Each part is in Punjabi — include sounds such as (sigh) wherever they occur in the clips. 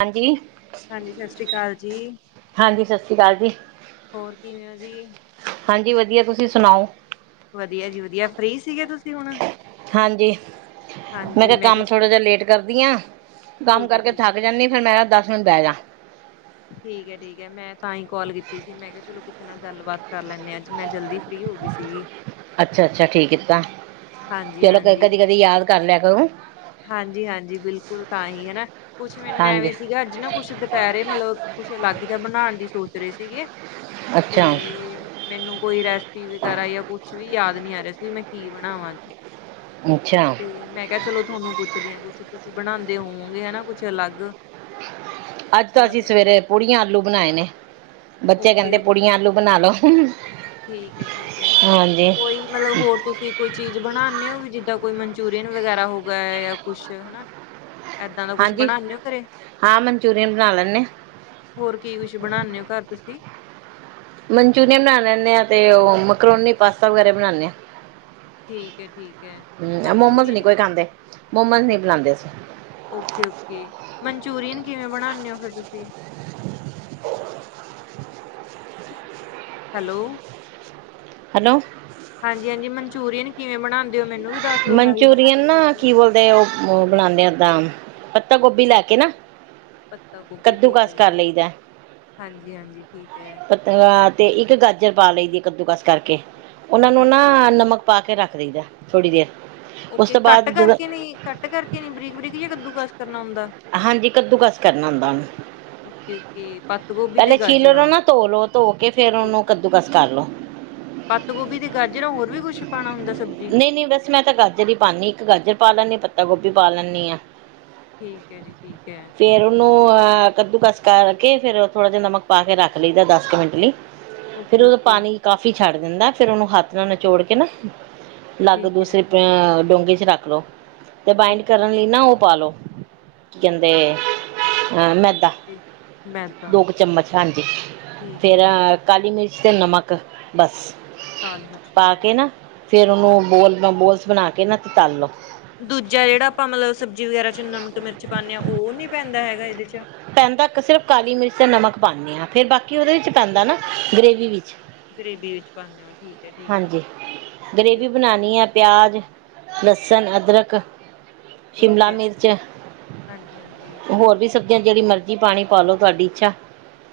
ਹਾਂਜੀ ਹਾਂਜੀ ਸਤਿ ਸ੍ਰੀ ਅਕਾਲ ਜੀ ਹਾਂਜੀ ਸਤਿ ਸ੍ਰੀ ਅਕਾਲ ਜੀ। ਹੋਰ ਕਿਵੇਂ ਹੋ ਜੀ। ਹਾਂਜੀ ਵਧੀਆ ਤੁਸੀਂ ਸੁਣਾਓ। ਵਧੀਆ ਜੀ ਵਧੀਆ ਫ੍ਰੀ ਸੀਗੇ ਤੁਸੀਂ ਹੁਣ। ਹਾਂਜੀ ਮੈਂ ਕਿਹਾ ਕੰਮ ਥੋੜ੍ਹਾ ਜਿਹਾ ਲੇਟ ਕਰਦੀ ਹਾਂ। ਕੰਮ ਠੀਕ ਹੈ ਕਰਕੇ ਠੀਕ ਹੈ ਥੱਕ ਜਾਂਦੀ। ਫੇਰ ਮੈਂ ਦੱਸ ਮਿੰਟ ਬਹਿ ਜਾਂ। ਠੀਕ ਹੈ ਠੀਕ ਹੈ ਮੈਂ ਤਾਂ ਹੀ ਕੋਲ ਕੀਤੀ ਸੀ ਮੈਂ ਕਿਹਾ ਚਲੋ ਕਿਸੇ ਨਾਲ ਗੱਲਬਾਤ ਕਰ ਲੈਂਨੇ ਹਾਂ ਅੱਜ ਮੈਂ। ਜਲਦੀ ਫ੍ਰਰੀ ਹੋ ਗਈ ਸੀਗੀ ਅੱਛਾ ਅੱਛਾ ਠੀਕ ਕੀਤਾ। ਹਾਂਜੀ ਚਲੋ ਕ ਹਾਂਜੀ ਕਦੀ ਕਦੀ ਯਾਦ ਕਰ ਲਿਆ। (unintelligible) ਹਾਂਜੀ ਹਾਂਜੀ ਬਿਲਕੁਲ ਤਾਂ ਹੀ ਹਨਾ ਕੁਛ ਮੈਨੂੰ ਹਾਂਜੀ ਐਵੇਂ ਸੀਗਾ ਅੱਜ ਨਾ ਕੁਛ ਦੁਪਹਿਰੇ ਮਤਲਬ। ਕੁਛ ਅਲੱਗ ਜਾਂ ਬਣਾਉਣ ਦੀ ਸੋਚ। ਰੇ ਸੀਗੇ ਅੱਛਾ ਤੇ ਮੈਨੂੰ ਕੋਈ ਰੈਸਪੀ ਵਗੈਰਾ ਜਾ ਕੁਛ ਵੀ। ਯਾਦ ਨਹੀਂ ਆ ਰਿਹਾ ਸੀ ਵੀ ਮੈਂ ਕੀ ਬਣਾਵਾਂ ਅੱਜ। ਅੱਛਾ ਤੇ ਮੈਂ ਕਿਹਾ ਚਲੋ ਤੁਹਾਨੂੰ ਪੁੱਛਦੀ ਹਾਂ ਕੁੱਛ। ਬਣਾਉਦੇ ਹੋਵੋਂਗੇ ਹੈਨਾ ਕੁਛ ਅਲੱਗ। ਅੱਜ ਤਾਂ ਅਸੀਂ ਮਤਲਬ ਸਵੇਰੇ ਪੁੜੀਆਂ ਆਲੂ ਬਣਾਏ ਨੇ ਬੱਚੇ ਓਕੇ ਕਹਿੰਦੇ ਓਕੇ ਪੁੜੀਆਂ ਆਲੂ ਬਣਾ ਲਓ। ਠੀਕ ਹੈ ਠੀਕ ਹੈ ਹਾਂਜੀ ਕੋਈ ਮਤਲਬ ਹੋਰ ਤੁਸੀਂ ਕੋਈ ਚੀਜ਼ ਬਣਾਦੇ ਹੋ। ਜਿੱਦਾਂ ਕੋਈ ਮਨਚੂਰੀਅਨ ਵਗੈਰਾ ਹੋ ਗਿਆ ਜਾਂ ਕੁਛ ਹੈਨਾ। ਏਦਾਂ ਦਾ ਕੁਛ ਹਾਂਜੀ ਬਣਨੇ ਓ ਘਰੇ। ਹਾਂ ਮਨਚੂਰੀਅਨ ਬਣਾ ਲੈਂਦੇ ਹੋਰ ਕੀ ਕੁਛ ਬਣਾਦੇ ਹੋ ਘਰ ਤੁਸੀਂ। ਮਨਚੂਰੀਅਨ ਬਨਾ ਲੈਨੇ ਆ ਤੇ ਉਹ ਮਕਰੋਨੀ, ਪਾਸਤਾ ਵਗੈਰਾ ਬਣਾਨੇ ਆ। ਠੀਕ ਹੈ ਠੀਕ ਹੈ ਹਮ ਮੋਮੋਸ ਨਹੀਂ ਮਨਚੂਰੀਅਨ ਕੋਈ ਖਾਂਦੇ, ਮੋਮੋਸ ਨੀ ਨਹੀਂ ਬਨਾਦੇ ਅਸੀ। ਓਕੇ-ਓਕੇ ਮਨਚੂਰੀਅਨ ਕਿਵੇਂ ਬਣਾਨੇ ਹੋ ਫਿਰ ਤੁਸੀ। (unintelligible) ਹੈਲੋ, ਹੈਲੋ, ਹਾਂਜੀ ਹਾਂਜੀ ਮਨਚੂਰੀਅਨ ਕਿਵੇਂ ਬਣਾਉਂਦੇ। ਹੋ ਮੈਨੂੰ ਵੀ ਦੱਸ ਦਿਓ ਮੈਂ ਵੀ ਬਣਾ ਮਨਚੂਰੀਅਨ ਕੇ ਦੇਖ ਨਾ ਲਾਂਗੀ ਕੀ ਬੋਲਦੇ ਉਹ ਬਣਾਉਂਦੇ ਓਦਾਂ। ਪੱਤਾਗੋਭੀ ਲੈ ਕੇ ਨਾ। ਪੱਤਾਗੋਭੀ ਠੀਕ ਹੈ ਕੱਦੂਕਸ ਕਰ ਜੀ ਹਾਂਜੀ ਹਾਂਜੀ ਠੀਕ ਹੈ। ਪਤਾ ਤੇ ਇੱਕ ਗਾਜਰ ਪਾ ਲਈ ਦੀ ਕਦੂਕਸ। ਕਰਕੇ ਉਹਨਾਂ ਨੂੰ ਨਾ ਓਕੇ ਨਮਕ ਪਾ ਕੇ ਰੱਖ ਦਈਦਾ ਥੋੜ੍ਹੀ ਦੇਰ। ਉਸ ਓਕੇ ਤੋਂ ਕੱਟ ਬਾਅਦ ਜਦੋਂ ਕਰਕੇ ਨਹੀਂ ਕੱਟ ਕਰਕੇ ਨੀ ਬਰੀਕ ਬਰੀਕ ਜਾਂ ਕੱਦੂ ਕੱਸ। ਹਾਂਜੀ ਕੱਦੂ ਕੱਸ ਕਰਨਾ ਹੁੰਦਾ ਉਹਨੂੰ। ਓਕੇ ਓਕੇ ਪੱਤ ਗੋਭੀ ਤੇ ਪਹਿਲੇ ਛੀਲ ਲਓ ਉਨ੍ਹਾਂ ਗਾਜਰਾਂ ਨੂੰ ਨਾ ਧੋ ਲੋ ਧੋ ਕੇ ਫੇਰ ਉਹਨੂੰ ਕੱਦੂਕਸ ਕਰ ਲੋ। ਪਤਗੋਭੀ ਤੇ ਗਾਜਰਾਂ ਹੋਰ ਵੀ ਕੁੱਛ ਪਾਉਣਾ ਹੁੰਦਾ। ਨਹੀ-ਨਹੀ ਬਸ ਮੈਂ ਤਾਂ ਗਾਜਰ ਹੀ ਪਾਨੀ ਇੱਕ ਗਾਜਰ ਪਾ ਲੈਨੀ ਆ ਪੱਤਾ ਗੋਭੀ ਪਾ ਲੈਨੀ ਆ। ਠੀਕ ਹੈ ਜੀ ਠੀਕ ਹੈ ਫੇਰ ਉਹਨੂੰ ਅਹ ਕੱਦੂਕੱਸ ਕਰਕੇ ਫਿਰ ਥੋੜ੍ਹਾ ਜਿਹਾ ਨਮਕ ਪਾ ਕੇ ਰੱਖ ਲਈ ਦਾ, ਦਸ ਕੁ ਮਿੰਟ ਲਈ ਫਿਰ ਓਕੇ ਉਹਦੋਂ ਓਕੇ ਪਾਣੀ ਕਾਫੀ ਛੱਡ ਦਿੰਦਾ ਫੇਰ ਉਹਨੂੰ ਹੱਥ ਨਾਲ ਨਿਚੋੜ ਕੇ ਨਾ ਅਲੱਗ ਠੀਕ ਹੈ ਦੂਸਰੇ ਡੋਂਗੇ ਚ ਰੱਖ ਲੋ। ਤੇ ਬਾਈੰਡ ਓਕੇ ਕਰਨ ਲਈ ਨਾ ਉਹ ਪਾ ਲੋ ਕੀ ਕਹਿੰਦੇ ਅ ਠੀਕ ਮੈਦਾ ਜੀ। ਮੈਦਾ ਦੋ ਕੁ ਚਮਚ ਹਾਂਜੀ ਠੀਕ ਹੈ ਫੇਰ ਠੀਕ ਹੈ ਕਾਲੀ ਮਿਰਚ ਅਤੇ ਨਮਕ, ਬਸ। ਕਾਲੀ ਮਿਰਚ, ਨਮਨ ਫਿਰ ਉਹਨੂੰ ਬੋਲ ਮ ਬੋਲਸ ਬਣਾ ਕੇ ਨਾ ਤਲ ਲਓ। ਦੂਜਾ ਜਿਹੜਾ ਆਪਾਂ ਮਤਲਬ ਸਬਜ਼ੀ ਵਗੈਰਾ ਚ ਨਮਕ ਮਿਰਚ ਪਾਂਨੇ ਹਾਂ, ਉਹ ਨੀ ਪੈਂਦਾ ਹੈਗਾ ਇਹਦੇ ਚ। ਪੈਂਦਾ ਕ ਸਿਰਫ ਕਾਲੀ ਮਿਰਚ ਤੇ ਨਮਕ ਪਾਨੀ ਹਾਂ, ਫਿਰ ਬਾਕੀ ਉਹਦੇ ਵਿੱਚ ਪੈਂਦਾ ਨਾ ਗ੍ਰੇਵੀ ਵਿੱਚ। ਗਰੇਵੀ ਵਿੱਚ ਪਾਂਦੇ ਹੋ ਠੀਕ ਹੈ, ਠੀਕ ਹੈ ਹਾਂਜੀ ਗਰੇਵੀ ਓਕੇ-ਓਕੇ। ਬਣਾਉਣੀ ਹੈ ਪਿਆਜ਼ ਲਸਣ, ਅਦਰਕ ਠੀਕ ਸ਼ਿਮਲਾ ਹੈ ਜੀ ਮਿਰਚ, ਹਾਂਜੀ ਹਾਂਜੀ ਹੋਰ ਵੀ ਸਬ ਜਾਂ ਜਿਹੜੀ ਮਰਜ਼ੀ ਪਾਣੀ ਪਾਲੋ, ਤੁਹਾਡੀ ਇੱਛਾ।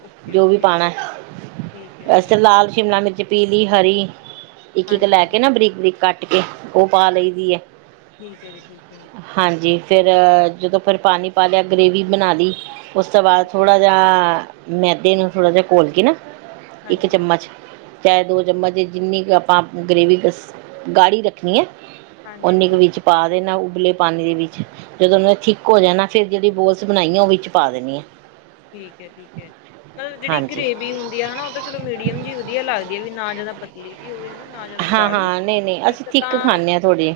ਓਕੇ ਜੋ ਵੀ ਓਕੇ ਪਾਣਾ ਠੀਕ ਹੈ ਜੀ ਵੈਸੇ ਲਾਲ, ਸ਼ਿਮਲਾ ਮਿਰਚ, ਪੀਲੀ, ਹਰੀ। ਇੱਕ- ਇੱਕ ਹਾਂਜੀ ਲੈ ਹਾਂਜੀ ਕੇ ਨਾ ਬਰੀਕ-ਬਰੀਕ ਕੱਟ ਕੇ, ਉਹ ਪਾ ਲਈ ਦੀ ਐ। ਠੀਕ ਹੈ ਜੀ, ਠੀਕ ਹੈ। ਫਿਰ ਜਦੋਂ ਫਿਰ ਪਾਣੀ ਪਾ ਲਿਆ ਗਰੇੇਵੀ ਬਣਾ ਲਈ, ਉਸ ਤੋਂ ਬਾਅਦ ਹਾਂਜੀ ਥੋੜ੍ਹਾ ਜਿਹਾ ਮੈਦੇ ਨੂੰ ਥੋੜ੍ਹਾ ਜਿਹਾ ਘੋਲ ਕੇ ਨਾ ਇੱਕ ਹਾਂਜੀ ਹਾਂਜੀ ਚਮਚ ਚਾਹੇ ਦੋ ਚਮਚ ਜਿੰਨੀ ਕੁ ਆਪਾਂ ਗਰੇਵੀ ਬਸ ਗਾੜ੍ਹੀ ਰੱਖਣੀ ਐ। ਹਾਂਜੀ ਉੱਨੀ ਕੁ ਹਾਂਜੀ ਵਿੱਚ ਪਾ ਦੇਣਾ। ਉਬਲੇ ਪਾਣੀ ਦੇ ਵਿੱਚ ਜਦੋਂ ਉਹਨਾਂ ਨੇ ਥਿੱਕ ਹੋ ਜਾਣਾ, ਫਿਰ ਜਿਹੜੀ ਬੋਲਸ ਬਣਾਈਆਂ ਉਹ ਵਿੱਚ ਪਾ ਦੇਣੀਆਂ। ਠੀਕ ਹੈ, ਠੀਕ ਹੈ। ਮਤਲਬ ਜਿਹੜੀ ਹਾਂਜੀ ਗਰੇੇਵ ਹੁੰਦੀ ਹਨਾ, ਉਹ ਤਾਂ ਚਲੋ ਮੀਡੀਅਮ ਜਿਹੀ ਵਧੀਆ ਲਗਦੀ ਹੈ ਵੀ ਨਾ ਜਿਆਦਾ ਪਤਲੀ ਜਿਹੀ ਹੋਵੇ ਹਨਾ। ਨਾ ਜਿਆਦਾ ਹਾਂ ਗਾੜੀ, ਹਾਂ ਨਹੀਂ ਨਹੀਂ ਅਸੀਂ ਇੱਕ ਥਿੱਕ ਤਾਂ ਖਾਂਦੇ ਹਾਂ ਥੋੜ੍ਹੀ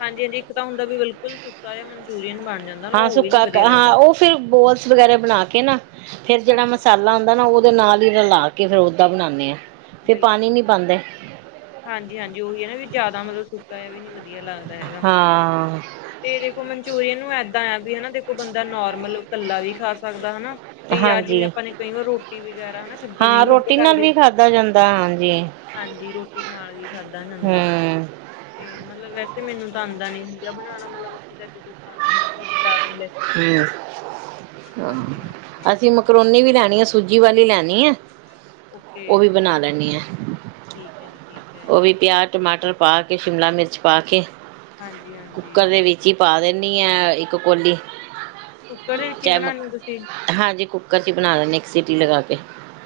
ਹਾਂਜੀ-ਹਾਂਜੀ ਇੱਕ ਤਾਂ ਹੁੰਦਾ ਵੀ ਬਿਲਕੁਲ ਤੂੰ ਸੁਕਾ ਜਾ ਮਨਚੂਰੀਅਨ ਬਣ ਜਾਂਦਾ ਨਾ ਹਾਂ, ਉਹ ਵੀ ਨੀ ਸੁੱਕਾ ਵਧੀਆ ਹਾਂ ਲੱਗਦਾ ਉਹ ਫਿਰ ਬੋਲਸ ਵਗੈਰਾ ਬਣਾ ਕੇ ਨਾ ਫਿਰ ਜਿਹੜਾ ਹਾਂਜੀ ਮਸਾਲਾ ਹੁੰਦਾ ਨਾ ਦੇ ਨਾਲ ਹੀ ਰਲਾ ਕੇ, ਫ਼ਿਰ ਓਦਾ ਬਣਾਨੇ ਹਾਂ। ਫਿਰ ਪਾਣੀ ਬਿਲਕੁਲ, ਨਹੀਂ ਬਿਲਕੁਲ, ਪਾਉਂਦੇ ਹਾਂਜੀ- ਹਾਂਜੀ ਉਹੀ ਹੈ ਨਾ ਵੀ ਜ਼ਿਆਦਾ ਮਤਲਬ ਸੁਕਾ ਵੀ ਨੀ ਵਧੀ ਵਧੀਆ, ਲੱਗਦਾ ਹੈਗਾ। ਹਾਂ ਤੇ ਦੇਖੋ ਮੰਚੂਰੀਅਨ ਨੂੰ ਇਦਾਂ ਆ ਵੀ ਹੈ ਨਾ। ਦੇਖੋ, ਬੰਦਾ ਨਾਰਮਲ ਕੱਲਾ ਵੀ ਖਾ ਸਕਦਾ ਹੈ ਨਾ। ਤੇ ਯਾਰ ਹਾਂਜੀ ਜਿਵੇਂ ਆਪਾਂ ਨੇ ਕਈ ਵ ਰੋਟੀ ਵਗੈਰਾ ਹਨਾ ਸਬਜ਼ੀ ਹਾਂ ਨਹੀਂ ਵਧੀਆ ਰੋਟੀ ਨਾਲ ਲੱਗਦੀ। ਵੀ ਖਾਧਾ ਜਾਂਦਾ ਹਾਂਜੀ ਹਾਂਜੀ। ਰੋਟੀ ਨਾਲ ਵੀ ਖਾਧਾ ਜਾਂਦਾ ਹਮ ਤੇ ਮਤਲਬ ਤੇ ਮੈਨੂੰ ਤਾਂ ਆਉਂਦਾ ਨਹੀਂ ਸੀਗਾ ਬਣਾਉਣਾ, ਮਤਲਬ ਜਿੱਦਾਂ ਜਦੋਂ ਖਾਣਾ ਹੁੰਦਾ। ਬਾਜ਼ਾਰੋਂ ਲੈ ਕੇ ਆਨੇ ਆ। ਹਮ ਹਾਂਜੀ-ਹਾਂਜੀ ਅਸੀਂ ਮਕਰੋਨੀ ਵੀ ਲੈਣੀ ਆ ਸੂਜੀ ਵਾਲੀ ਲੈਣੀ। ਣੀ ਆ ਉਹ ਓਕੇ, ਵੀ ਬਣਾ ਠੀਕ ਆ। ਓਹੀ ਪਿਆਜ਼, ਟਮਾਟਰ ਪਾ ਕੇ, ਸ਼ਿਮਲਾ ਮਿਰਚ ਪਾ ਕੇ। ਹਾਂਜੀ-ਹਾਂਜੀ। ਕੁੱਕਰ ਦੇ ਵਿੱਚ ਹੀ ਪਾ ਦਿੰਦੀ ਆ, ਇੱਕ ਕੌਲੀ। ਕੁੱਕਰ ਦੇ ਵਿੱਚ ਹੀ ਚਾਹੇ ਬਣਾਣੀ ਤੁਸੀਂ ਹਾਂਜੀ, ਕੁੱਕਰ 'ਚ ਹੀ ਬਣਾ ਲੈਂਦੇ ਆ ਇੱਕ, ਸੀਟੀ ਲਗਾ ਕੇ।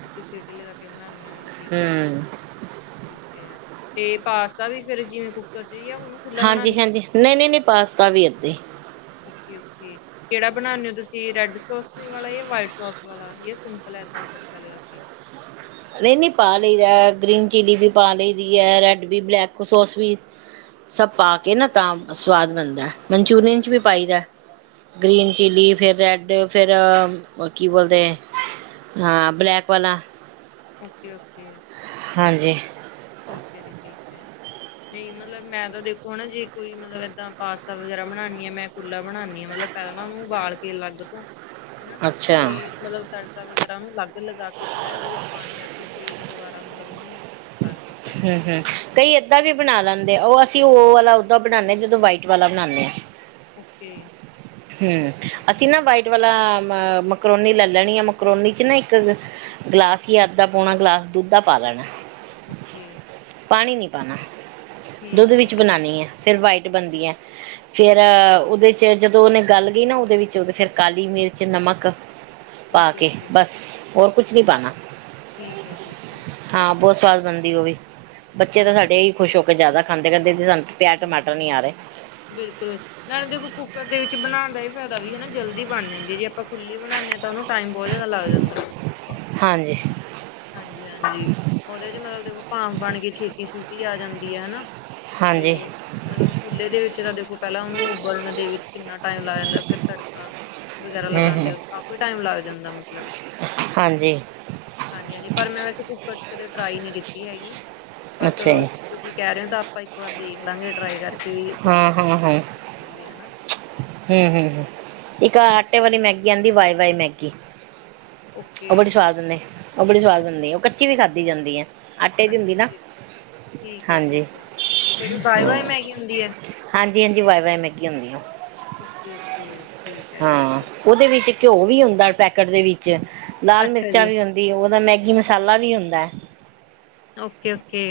ਤੁਸੀਂ ਸੀਟੀ ਲਗਾ ਕੇ ਬਣਾਉਂਦੇ ਹੋ। ਠੀਕ ਆ, ਹੂੰ ਠੀਕ- ਠੀਕ। ਤੇ ਪਾਸਤਾ ਵੀ ਫਿਰ ਜਿਵੇਂ ਕੁੱਕਰ। ਜਾਂ ਉਹਨੂੰ ਖੁੱਲਾ ਹਾਂਜੀ ਬਣਾਨੇ ਹਾਂਜੀ। ਨਹੀਂ ਨਹੀਂ ਨਹੀਂ, ਪਾਸਤਾ ਵੀ ਐਦਾਂ ਹੀ। ਓਕੇ- ਓਕੇ, ਕਿਹੜਾ ਬਣਾਉਂਦੇ ਹੋ ਤੁਸੀਂ, ਰੈੱਡ ਸੌਸ ਵਾਲਾ ਜਾਂ ਵ੍ਹਾਈਟ ਸੌਸ ਵਾਲਾ? ਫਲਾ ਇਦਾਂ ਹੀ ਤੜਕਾ ਲਗਾ ਕੇ (inaudible) ਨਹੀਂ ਨਹੀਂ, ਪਾ ਲਈਦਾ। ਗ੍ਰੀਨ ਚਿੱਲੀ ਵੀ ਪਾ ਲਈਦੀ ਐ, ਰੈੱਡ ਵੀ, ਬਲੈਕ ਸੌਸ ਵੀ। ਸਭ ਪਾ ਕੇ ਨਾ ਤਾਂ ਸਵਾਦ ਬਣਦਾ। ਮੰਚੂਰੀਅਨ 'ਚ ਵੀ ਪਾਈਦਾ। ਗ੍ਰੀਨ ਚਿੱਲੀ ਫਿਰ ਰੈੱਡ। ਫਿਰ ਅ ਕੀ ਬੋਲਦੇ ਹਾਂ ਬਲੈਕ ਵਾਲਾ। ਓਕੇ-ਓਕੇ, ਹਾਂਜੀ ਠੀਕ ਐ ਜੀ ਠੀਕ ਐ। ਨਹੀਂ ਮਤਲਬ ਮੈਂ ਤਾਂ ਦੇਖੋ ਨਾ ਜੀ ਕੋਈ ਮਤਲਬ ਏਦਾਂ ਪਾਸਤਾ ਵਗੈਰਾ ਬਣਾਨੀ ਆ ਮੈਂ ਖੁੱਲ੍ਹਾ ਬਣਾਨੀ ਆ ਮਤਲਬ ਪਹਿਲਾ ਨਾ ਉਹਨੂੰ ਉਬਾਲ ਕੇ ਅਲੱਗ ਤੋਂ ਹਨਾ ਤੇ ਅੱਛਾ ਮਤਲਬ ਤੜਕੇ ਤਾਂ ਵਗੈਰਾ ਉਹਨੂੰ ਅਲੱਗ ਲਗਾ ਕੇ ਥੋੜਾ ਉਹਦੇ ਵਿੱਚ ਪਾਣੀ ਰੱਖ ਕੇ ਫੇਰ ਦੁਬਾਰਾ ਮਤਲਬ ਉਹਨੂੰ ਕਰਦੇ ਆ ਤੜਕੇ ਹੂੰ, ਦੇ ਹੂੰ ਵਿੱਚ ਕਈ ਏਦਾਂ ਵੀ ਬਣਾ ਲੈਂਦੇ ਅ ਉਹ ਅਸੀਂ ਉਹ ਲੱਗ ਦਾ (unintelligible) ਬਣਾਨੇ ਆ ਜਦੋਂ ਵਾਈਟ ਵਾਲਾ ਬਣਾਨੇ ਆ ਓਕੇ ਹੂੰ ਠੀਕ ਹੈ ਅਸੀਂ ਨਾ ਠੀਕ ਵਾਈਟ ਵਾਲਾ ਅ ਮਕਰੋਨੀ ਲੈ ਲੈਣੀ ਆ ਮਕਰੋਨੀ ਚ ਨਾ ਇੱਕ ਗਲਾਸ ਈ ਆ ਅੱਧਾ ਪੌਣਾ ਗਿਲਾਸ ਦੁੱਧ ਦਾ ਪਾ ਲੈਣਾ। ਓਕੇ, ਪਾਣੀ ਨੀ ਪਾਣਾ ਦੁੱਧ ਠੀਕ ਹੈ ਵਿੱਚ ਠੀਕ ਬਣਾਨੀ ਐ, ਫਿਰ ਵਾਈਟ ਬਣਦੀ ਐ। ਫੇਰ ਉਹਦੇ ਚ ਜਦੋਂ ਉਹਨੇ ਗੱਲ ਗਈ ਨਾ ਉਹਦੇ ਵਿੱਚ ਉਹ ਫੇਰ ਕਾਲੀ ਮਿਰਚ ਨਮਕ ਪਾ ਓਕੇ ਕੇ ਓਕੇ ਬਸ ਹੋਰ ਕੁਛ ਨੀ ਪਾਣਾ, ਠੀਕ ਹੈ ਠੀਕ ਹੈ ਹਾਂ ਬਸ ਸਵਾਦ ਬਣਦੀ ਔਵੇ ਬੱਚੇ ਤਾਂ ਹਾਂਜੀ ਸਾਡੇ ਈ ਖੁਸ਼ ਹੋ ਕੇ ਜ਼ਿਆਦਾ ਖਾਂਦੇ ਕਰਦੇ ਸਾਨੂੰ ਪਿਆਜ਼, ਟਮਾਟਰ ਨੀ ਆ ਰੇ। ਬਿਲਕੁਲ ਨਾਲੇ ਦੇਖੋ ਕੁ ਕੁੱਕਰ ਦੇ ਵਿੱਚ ਬਣਾਣ ਦਾ ਇਹ ਫਾਇਦਾ ਵੀ ਹਨਾ ਜਲਦੀ ਬਣ ਜਾਂਦੀ ਏ ਜੇ ਆਪਾਂ ਖੁੱਲੀ ਬਣਾਣੇ ਆ ਪਰ ਉਹਨੂੰ ਟਾਈਮ ਬਹੁ ਜਿਆਦਾ ਲੱਗ ਜਾਂਦਾ। ਹਾਂਜੀ ਹਾਂਜੀ- ਹਾਂਜੀ ਉਹਦੇ ਚ ਮਤਲਬ ਦੇਖੋ ਭਾਫ ਬਣ ਕੇ ਛੇਤੀ ਸੀਟੀ ਆ ਜਾਂਦੀ ਆ ਹਨਾ। ਤੇ ਹਾਂਜੀ ਮਤਲਬ ਖੁੱਲੇ ਦੇ ਵਿੱਚ ਤਾਂ ਦੇਖੋ ਪਹਿਲਾਂ ਉਹਨੂੰ ਉਬਲਣ ਦੇ ਵਿੱਚ ਕਿੰਨਾ ਟਾਈਮ ਲੱਗ ਜਾਂਦਾ, ਫਿਰ ਤੜਕਾ ਵਗੈਰਾ ਹੂੰ ਲਗਾਂਦੇ ਹੂੰ ਓ ਕਾਫੀ ਟਾਈਮ ਲੱਗ ਜਾਂਦਾ ਮਤਲਬ। ਹਾਂਜੀ (unintelligible) ਹਾਂਜੀ ਹਾਂਜੀ ਪਰ ਮੈਂ ਵੈਸੇ ਕੁੂੱਕਰ ਚ ਕਦੇ ਟਰਾਈ ਨੀ ਕੀਤੀ ਹੈਗੀ। ਪਰ ਅੱਛਾ ਚਲੋ ਜੀ ਤੁਸੀਂ ਕਹਿ ਰੇ ਓ ਤਾਂ ਆਪਾਂ ਇੱਕ ਵਾਰ ਦੇਖ ਲਾਂਗੇ ਟਰਾਈ ਕਰ ਤੇ ਵੀ ਹਾਂ ਕੁੱਕਰ ਦੇ ਵਿੱਚ, ਹਾਂ ਹਾਂ ਕੀਦਾ ਦ ਬਣਦੀ ਐ ਨਾ। ਹੂੰ ਹੂੰ ਇੱਕ ਆਟੇ ਵਾਲੀ ਮੈਗੀ ਆਂਦੀ, ਵਾਏ ਵਾਏ ਮੈਗੀ। ਔ ਬੜੀ ਓਕੇ ਸਵਾਦ ਹੁੰਨੇ, ਔ ਬੜੀ ਸੁਆਵਾਦ ਹੁੰਦੀ ਐ, ਔ ਕੱਚੀ ਵੀ ਖਾਂਦੀ ਜਾਂਦੀ ਐ। ਅੱਛਾ ਜੀ ਠੀਕ ਐ, ਹਾਂਜੀ ਠੀਕ ਐ, ਜੜੀ ਬਾਏ ਹਾਂ ਬਏ ਮੈਗੀ ਹੁੰਦੀ ਏ? ਹਾਂਜੀ ਹਾਂਜੀ ਵਾਏ ਵਾਏ ਮੈਗੀ ਹੁੰਦੀ ਔ। ਔਕੇ-ਔਕੇ ਠੀਕ ਐ ਠੀਕ ਐ। ਉਹਦੇ ਵਿੱਚ ਘਿਓ ਵੀ ਹੁੰਦਾ ਪੈਕੇਟ ਦੇ ਵਿੱਚ, ਲਾਲ ਅੱਛਾ ਮਿਰਚਾਂ ਜੀ ਵੀ ਹੁੰਦੀ ਔਦਾ ਮੈਗੀ ਮੈਗੀ ਮਸਾਲਾ ਵੀ ਹੁੰਦਾ। ਔਕੇ-ਔਕੇ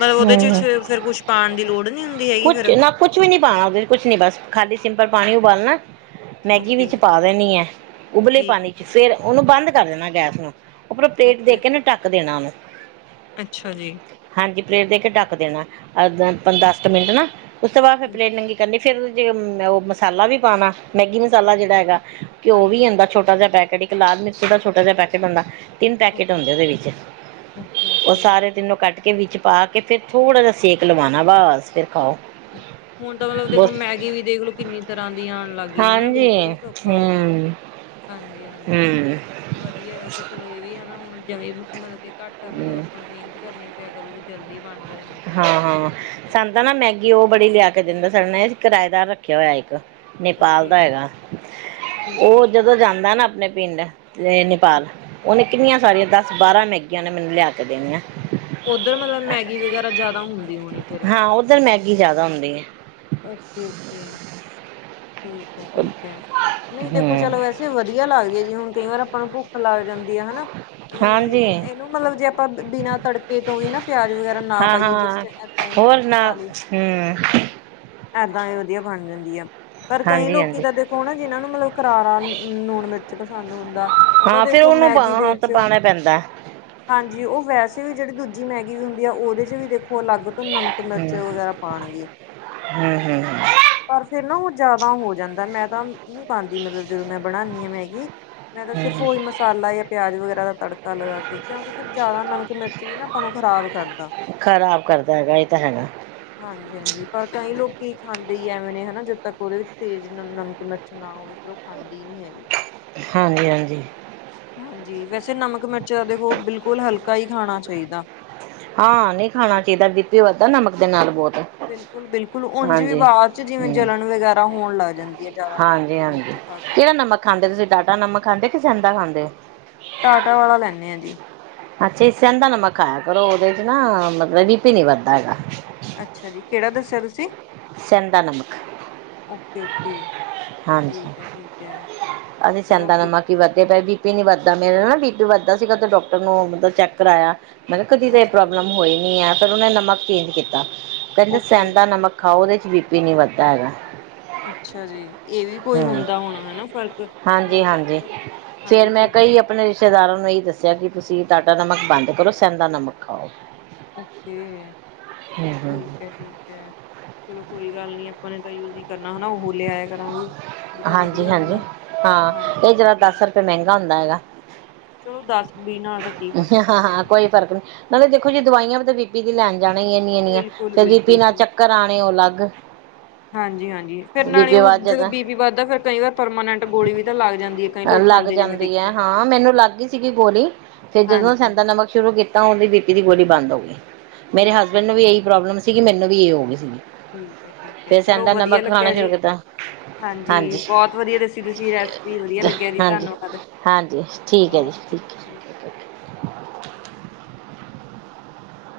ਮਤਲਬ ਉਹਦੇ ਚ ਛ ਹੂੰ ਫਿਰ ਕੁੱਛ ਪਾਣ ਦੀ ਲੋੜ ਨਹੀਂ ਹੁੰਦੀ ਹੈਗੀ ਫਿਰ ਕੁਛ ਨਾ ਕੁਛ ਵੀ ਨੀ ਪਾਣਾ ਉਹਦੇ ਚ, ਕੁਛ ਨੀ ਬਸ ਖਾਲੀ ਸਿੰਪਲ ਪਾਣੀ ਉਬਾਲਣਾ ਮੈਗੀ ਓਕੇ ਵਿੱਚ ਪਾ ਦੇਣੀ ਐ, ਉਬਲੇ ਠੀਕ ਹੈ ਪਾਣੀ ਚ ਠੀਕ ਫੇਰ ਉਹਨੂੰ ਬੰਦ ਕਰ ਦੇਣਾ ਗੈਸ ਨੂੰ। ਉਪਰੋ ਪਲੇਟ ਦੇ ਓਕੇ ਕੇ ਨਾ ਡੱਕ ਦੇਣਾ ਔਨੂ ਅੱਛਾ ਜੀ। ਹਾਂਜੀ ਪਲੇਟ ਦੇ ਕੇ ਟੱਕ ਦੇਣਾ, ਅਦਾ ਤ ਦਸਕ ਮਿੰਟ ਨਾ, ਉਸ ਤੋਂ ਬਾਅਦ ਫਿਰ ਠੀਕ, ਪਲੇਟ ਨੰਗੀ ਕਰਨੀ ਫਿਰ ਜੇ ਉਹ ਔ ਮਸਾਲਾ ਵੀ ਪਾਣਾ, ਮੈਗੀ ਮਸਾਲਾ ਜਿਹੜਾ ਹੈਗਾ, ਘਿਓ ਵੀ ਹਾਂਜੀ ਆਦਾ ਛੋਟਾ ਜਿਹਾ ਪੈਕ ਇਹੜੀ ਕ ਲਾਲ ਮਿਰਚ ਦਾ, ਛੋਟਾ ਜਾ ਪੈਕੇਟ ਹੋਂਦਾ। ਤਿੰਨ ਪੈਕੇਟ ਓਕੇ ਹੁੰਦੇ ਉਹਦੇ ਵਿੱਚ, ਓਕੇ ਉਹ ਓਕੇ ਸਾਰੇ ਤਿੰਨੋਂ ਕੱਟ ਕੇ ਵਿੱਚ ਪਾ ਕੇ ਫਿਰ ਥੋੜ੍ਹਾ ਜਾ ਸੇਕ ਲਵਾਣਾ ਬਾਸ, ਫਿਰ ਖਾਓ। ਹੁਣ ਤਾਂ ਮਤਲਬ ਦੇਖੋ ਬਹੁਤ ਮੈਗੀ ਵੀ ਦੇਖਲੋ ਕਿੰਨੀ ਤਰ੍ਹਾਂ ਦੀ ਆਣ ਲਗ ਗੀ, ਹੈਨਾ ਬਿਲਕੁਲ ਈ ਸੌਖਾ ਹੋ ਗਿਆ। ਹੂੰ ਹਾਂਜੀ ਹਾਂਜੀ ਵਧੀਆ ਵੈਸੇ ਚਲੋ ਇਹ ਵੀ ਹੈਨਾ, ਹੁਣ ਜਵੀ‌ ਮ ਮਤਲਬ ਕੇ ਘੱਟ ਮਤਲਬ ਹਮ ਆਪਾਂ ਨੂੰ ਮਿਹਨਤ ਕਰਨੀ ਪਿਆ ਕਰੂਗੀ ਜਲਦੀ ਬਣ ਜਾਂਦੀ ਹੈ ਹਾਂ ਹਨਾ ਹਾਂ ਜਿੱਦਾਂ ਤੁਸੀਂ ਸਾਨੂੰ ਦੱਸਿਆ ਤਾਂ ਨਾ ਮੈਗੀ ਉਹ ਬੜੀ ਲਿਆ ਕੇ ਦਿੰਦਾ, ਸਾਨੇ ਅ ਇਕ ਕਿਰਾਏਦਾਰ ਰੱਖਿਆ ਹੋਇਆ ਇੱਕ ਨੇਪਾਲ ਦਾ ਓਕੇ ਹੈਗਾ, ਠੀਕ ਹੈ ਉਹ ਜਦੋਂ ਜਾਂਦਾ ਨਾ ਆਪਣੇ ਪਿੰਡ ਤੇ ਨੇਪਾਲ ਹਾਂਜੀ ਔਨੇ ਕਿੰਨੀਆਂ ਸਾਰੀਆਂ ਦਸ ਬਾਰਾਂ ਮੈਗੀਆਂ ਨੇ ਮੈਨੂੰ ਲਿਆ ਕੇ ਦੇਣੀਆਂ ਉੱਧਰ ਮਤਲਬ ਮੈਗੀ ਵਗੈਰਾ ਜਿਆਦਾ ਹੁੰਦੀ ਹੋਣੀ ਫਿਰ ਕੀ ਜਿਆਦਾ ਹੁੰਦੀ ਹੈ ਓਕੇ ਓਕੇ ਠੀਕ ਹੈ, ਠੀਕ ਹੈ, ਨਹੀਂ ਦੇਖੋ ਹਮ ਚਲੋ ਵੈਸੇ ਵਧੀਆ ਲੱਗਦੀ ਹੈ ਜੀ, ਹੁਣ ਕਈ ਵਾਰ ਆਪਾਂ ਨੂੰ ਭੁੱਖ ਲੱਗ ਜਾਂਦੀ ਏ ਆ ਹਨਾ ਹਾਂਜੀ ਇਹਨੂੰ ਵੀ ਮਤਲਬ ਜੇ ਆਪਾਂ ਬਿਨਾਂ ਤੜਕੇ ਤੋਂ, ਵੀ ਨਾ ਪਿਆਜ ਵਗੈਰਾ ਨਾ ਹਾਂ ਪਾਈਏ, ਜਸਟ ਹਾਂ ਏਦਾਂ ਹੀ ਹਨਾ ਹੋਰ ਨਾ ਪਾ ਲਏ ਹੁੰ ਏਦਾਂ ਹੀ, ਵਧੀਆ ਬਣ ਜਾਂਦੀ ਆ ਪਰ ਕਈ ਹਾਂਜੀ ਲੋਕੀ ਹਾਂਜੀ ਤਾਂ ਦੇਖੋ ਨਾ, ਜਿਹਨਾਂ ਨੂੰ ਮਤਲਬ ਕਰਾਰਾ ਲੂਣ ਮਿਰਚ ਪਸੰਦ ਹੁੰਦਾ ਉਹਦਾ ਦੇਖੋ ਤੇ ਔਨੂੰ ਪਾ, ਮੈਗੀ ਦੇ ਹੁਣ ਤਾਂ ਵਿੱਚ ਪਾਉਣਾ ਪੈਂਦਾ ਹਾਂਜੀ ਉਹ ਵੈਸੇ ਵੀ ਜਿਹੜੀ ਦੂਜੀ ਮੈਂ ਵੀ ਹੁੰਦੀ ਆ, ਔਦੇ ਚ ਵੀ ਦੇਖੋ ਅਲੱਗ ਤੋਂ ਨਮਕ ਹਮ ਮਿਰਚ ਵਗੈਰਾ ਪਾਉਣਗੇ ਹਮ ਹਮ ਪਰ ਫਿਰ ਨਾ ਉਹ ਜਿਆਦਾ ਹੋ ਜਾਂਦਾ, ਮੈਂ ਤਾਂ ਨਹੀਂ ਪਾਉਂਦੀ, ਮਤਲਬ ਜਦੋਂ ਮੈਂ ਬਣਾਉਂਦੀ ਆ ਮੈਗੀ ਮੈਂ ਤਾਂ ਸਿਰਫ ਹਮ ਉਹੀ ਮਸਾਲਾ, ਜਾਂ ਪਿਆਜ ਵਗੈਰਾ ਦਾ ਤੜਕਾ ਲਗਾ ਕੇ ਕਿਉਂਕਿ ਫਿਰ ਜ਼ਿਆਦਾ ਨਮਕ ਮਿਰਚ ਵੀ ਨਾ ਆਪਾਂ ਨੂੰ ਖ਼ਰਾਬ ਕਰਦਾ ਖਰਾਬ ਕਰਦਾ ਹੈਗਾ ਇਹ ਤਾਂ ਹੈਗਾ ਹਾਂਜੀ ਹਾਂਜੀ ਪਰ ਕਈ ਲੋਕ ਖਾਂਦੇ ਹੀ ਐਵੇਂ ਨੇ, ਹੈਨਾ ਜਦ ਤੱਕ ਔਦੇ ਵਿੱਚ ਤੇਜ਼ ਨਮਕ ਮਿਰਚ ਨਾ ਹੋਵੇ ਫਿਰ ਉਹ ਖਾਂਦੀ ਨਹੀਂ ਹੈਗੀ ਹਾਂਜੀ -ਹਾਂਜੀ ਹਾਂਜੀ ਵੈਸੇ ਨਮਕ ਮਿਰਚ ਦੇਖੋ ਬਿਲਕੁਲ ਹਲਕਾ ਹੀ ਖਾਣਾ ਚਾਹੀਦਾ ਹਾਂ ਨਹੀਂ ਖਾਣਾ ਚਾਹੀਦਾ, ਬੀਪੀ ਵੱਧਦਾ ਨਮਕ ਦੇ ਨਾਲ ਬਹੁਤ ਬਿਲਕੁਲ ਬਿਲਕੁਲ ਉਝ ਵੀ ਹਾਂਜੀ ਬਾਅਦ ਚ ਜਿਵੇਂ ਹਮ ਜਲਣ ਵਗੈਰਾ ਹੋਣ ਲੱਗ ਜਾਂਦੀ ਹੈ ਜ਼ਿਆਦਾ ਹਾਂਜੀ ਨਮਕ ਹਾਂਜੀ ਮਿਰਚ ਖਾ ਕੇ ਕਿਹੜਾ ਨਮਕ ਖਾਂਦੇ ਤੁਸੀਂ, ਟਾਟਾ ਨਮਕ ਖਾਂਦੇ ਕਿ ਸੌਂਦਾ ਖਾਂਦੇ ਔ ਟਾਟਾ ਵਾਲਾ ਲੈਂਦੇ ਹਾਂ ਜੀ ਅੱਛਾ ਈ, ਸਹਿੰਦਾ ਨਮਕ, ਖਾਇਆ ਕਰੋ ਉਹਦੇ ਚ ਨਾ ਮਤਲਬ, ਬੀਪੀ ਨੀ ਵੱਧਦਾ ਹੈਗਾ। ਅੱਛਾ ਜੀ, ਕਿਹੜਾ ਦੱਸਿਆ ਤੁਸੀਂ? ਸੇਂਦਾ--ਨਮਕ। ਓਕੇ-ਓਕੇ ਹਾਂਜੀ, ਅ ਚਲੋ ਸੇਦਾ ਅੱਗੇ ਨਮਕ ਕੀ ਵੱਧਦੇ ਪਏ ਬੀਪੀ, ਨਈ ਵੱਧਦਾ ਮੇਰੇ ਨਾਲ ਢਿਡ ਵੱਧਦਾ ਸੀਗਾ, ਤੇ ਡਾਕਟਰ ਨੂੰ ਮਤਲਬ ਚੈੱਕ ਕਰਾਇਆ, ਮੈ ਕਿਹਾ, ਕਦੀ ਏ ਅੱਛਾ ਜੀ ਪ੍ਰੋਬਲਮ ਹੋਈ ਨਈ ਹੈ ਫਿਰ ਉਹਨੇ ਨਮਕ ਚੇਂਜ ਕੀਤਾ, ਕਹਿੰਦੇ ਓਕੇ ਸੈਂਦਾ ਨਮਕ ਖਾਓ ਉਹਦੇ ਚ, ਬੀ ਪੀ ਵੱਧਦਾ ਹੈਗਾ ਅੱਛਾ ਜੀ ਇਹ ਵੀ ਕੋਈ ਹਮ ਹੁੰਦਾ ਹੋਣਾ, ਹਨਾ ਫ਼ਰਕ ਹਾਂਜੀ-ਹਾਂਜੀ। ਮਤਲੱਬ ਫੇਰ ਹਾਂਜੀ, ਮੈਂ ਠੀਕ ਹੈ ਕਈ ਆਪਣੇ ਰਿਸ਼ਤੇਦਾਰਾਂ ਨੂੰ ਇਹੀ ਦੱਸਿਆ, ਕਿ ਤੁਸੀਂ ਟਾਟਾ ਨਮਕ ਬੰਦ ਕਰੋ। ਸੈਂਦਾ- ਨਮਕ, ਖਾਓ ਓਕ, ਠੀਕ ਹੈ ਠੀਕ ਹੈ। ਆਪਣੇ, ਤਾਂ ਯੂਜ ਹੀ ਕਰਨਾ ਹਨਾ ਲਿਆਇਆ ਕਰਾਂਗੇ ਜਿਹੜਾ ਵਧੀਆ ਹਾਂਜੀ-ਹਾਂਜੀ ਹੁੰਦਾ ਹਾਂ ਹਾਂਜੀ ਇਹ ਜਰਾ ਹਾਂਜੀ ਦਸ ਰੁਪਏ, ਮਹਿੰਗਾ ਹੁੰਦਾ ਹੈਗਾ ਚਲੋ ਦੱਸ ਹਾਂ-ਹਾਂ ਕੋਈ ਫਰਕ ਨੀ ਨਾਲੇ ਦੇਖੋ ਜੀ, ਦਵਾਈਆਂ ਵੀ ਬੀ ਪੀ ਦੀ ਲੈਣ ਜਾਣੈ ਇਨੀ ਇਨੀਆਂ ਬਿਲਕੁਲ ਫਿਰ ਬੀ- ਪੀ ਬਿਲਕੁਲ ਨਾ ਸਹੀ ਚੱਕਰ ਆਉਣੇ ਉਹ ਅਲੱਗ ਹਾਂਜੀ ਹਾਂਜੀ ਫਿਰ ਬੀ ਨਾਲੇ ਪੀ ਵੱਧ ਉਹ ਜਦੋਂ ਜਾਦਾ ਬੀ ਪੀ ਵੱਧ ਜਾਂਦਾ, ਫਿਰ ਕਈ ਵਾਰ ਪਰਮਾਨੈਂਟ, ਗੋਲੀ ਵੀ ਤਾਂ ਲੱਗ ਜਾਂਦੀ। ਕਈ ਲੋਕ ਲੱਗ ਖਾਂਦੇ ਨੇ ਮੈਂ ਜਾਂਦੀ ਹੈ, ਦੇਖਿਆ ਹਾਂ ਮੈਨੂੰ ਲੱਗ ਗਈ ਸੀ ਗੋਲੀ, ਜਦੋਂ ਹਾਂਜੀ ਸੈਂਦਾ ਹਾਂਜੀ ਨਮਕ ਸ਼ੁਰੂ ਕਿਹਦਾ, ਉਹਦੀ ਬੀ ਪੀ ਦੀ ਗੋਲੀ ਬੰਨ ਦੋ ਮੇਰੇ ਹਸਬੈਂਡ, ਬਿਲਕੁਲ ਨੂੰ ਵੀ ਇਹੀ ਪ੍ਰੋਬਲਮ ਸੀਗੀ, ਮੈਨੂੰ ਵੀ ਇਹ ਹੋ ਗਈ ਸੀਗੀ। ਠੀਕਹੈ ਠੀਕਹੈ, ਫਿਰ ਚਲੋ ਸੈਂਦਾ ਵਧੀਆ ਨਮਕ ਲੱਗਿਆ ਖਾਣਾ ਸ਼ੁਰੂ ਜੀ। ਕੀਤਾ ਹਾਂਜੀ, ਬਹੁਤ ਵਧੀਆ ਦੱਸੀ ਤੁਸੀਂ ਰੈਸਪੀ, ਵਧੀਆ ਲੱਗੀ ਹਾਂਜੀ--ਹਾਂਜੀ ਠੀਕਹੈਜੀ, ਓਕੇ ਠੀਕ ਓਕੇ ਹੈ (unintelligible)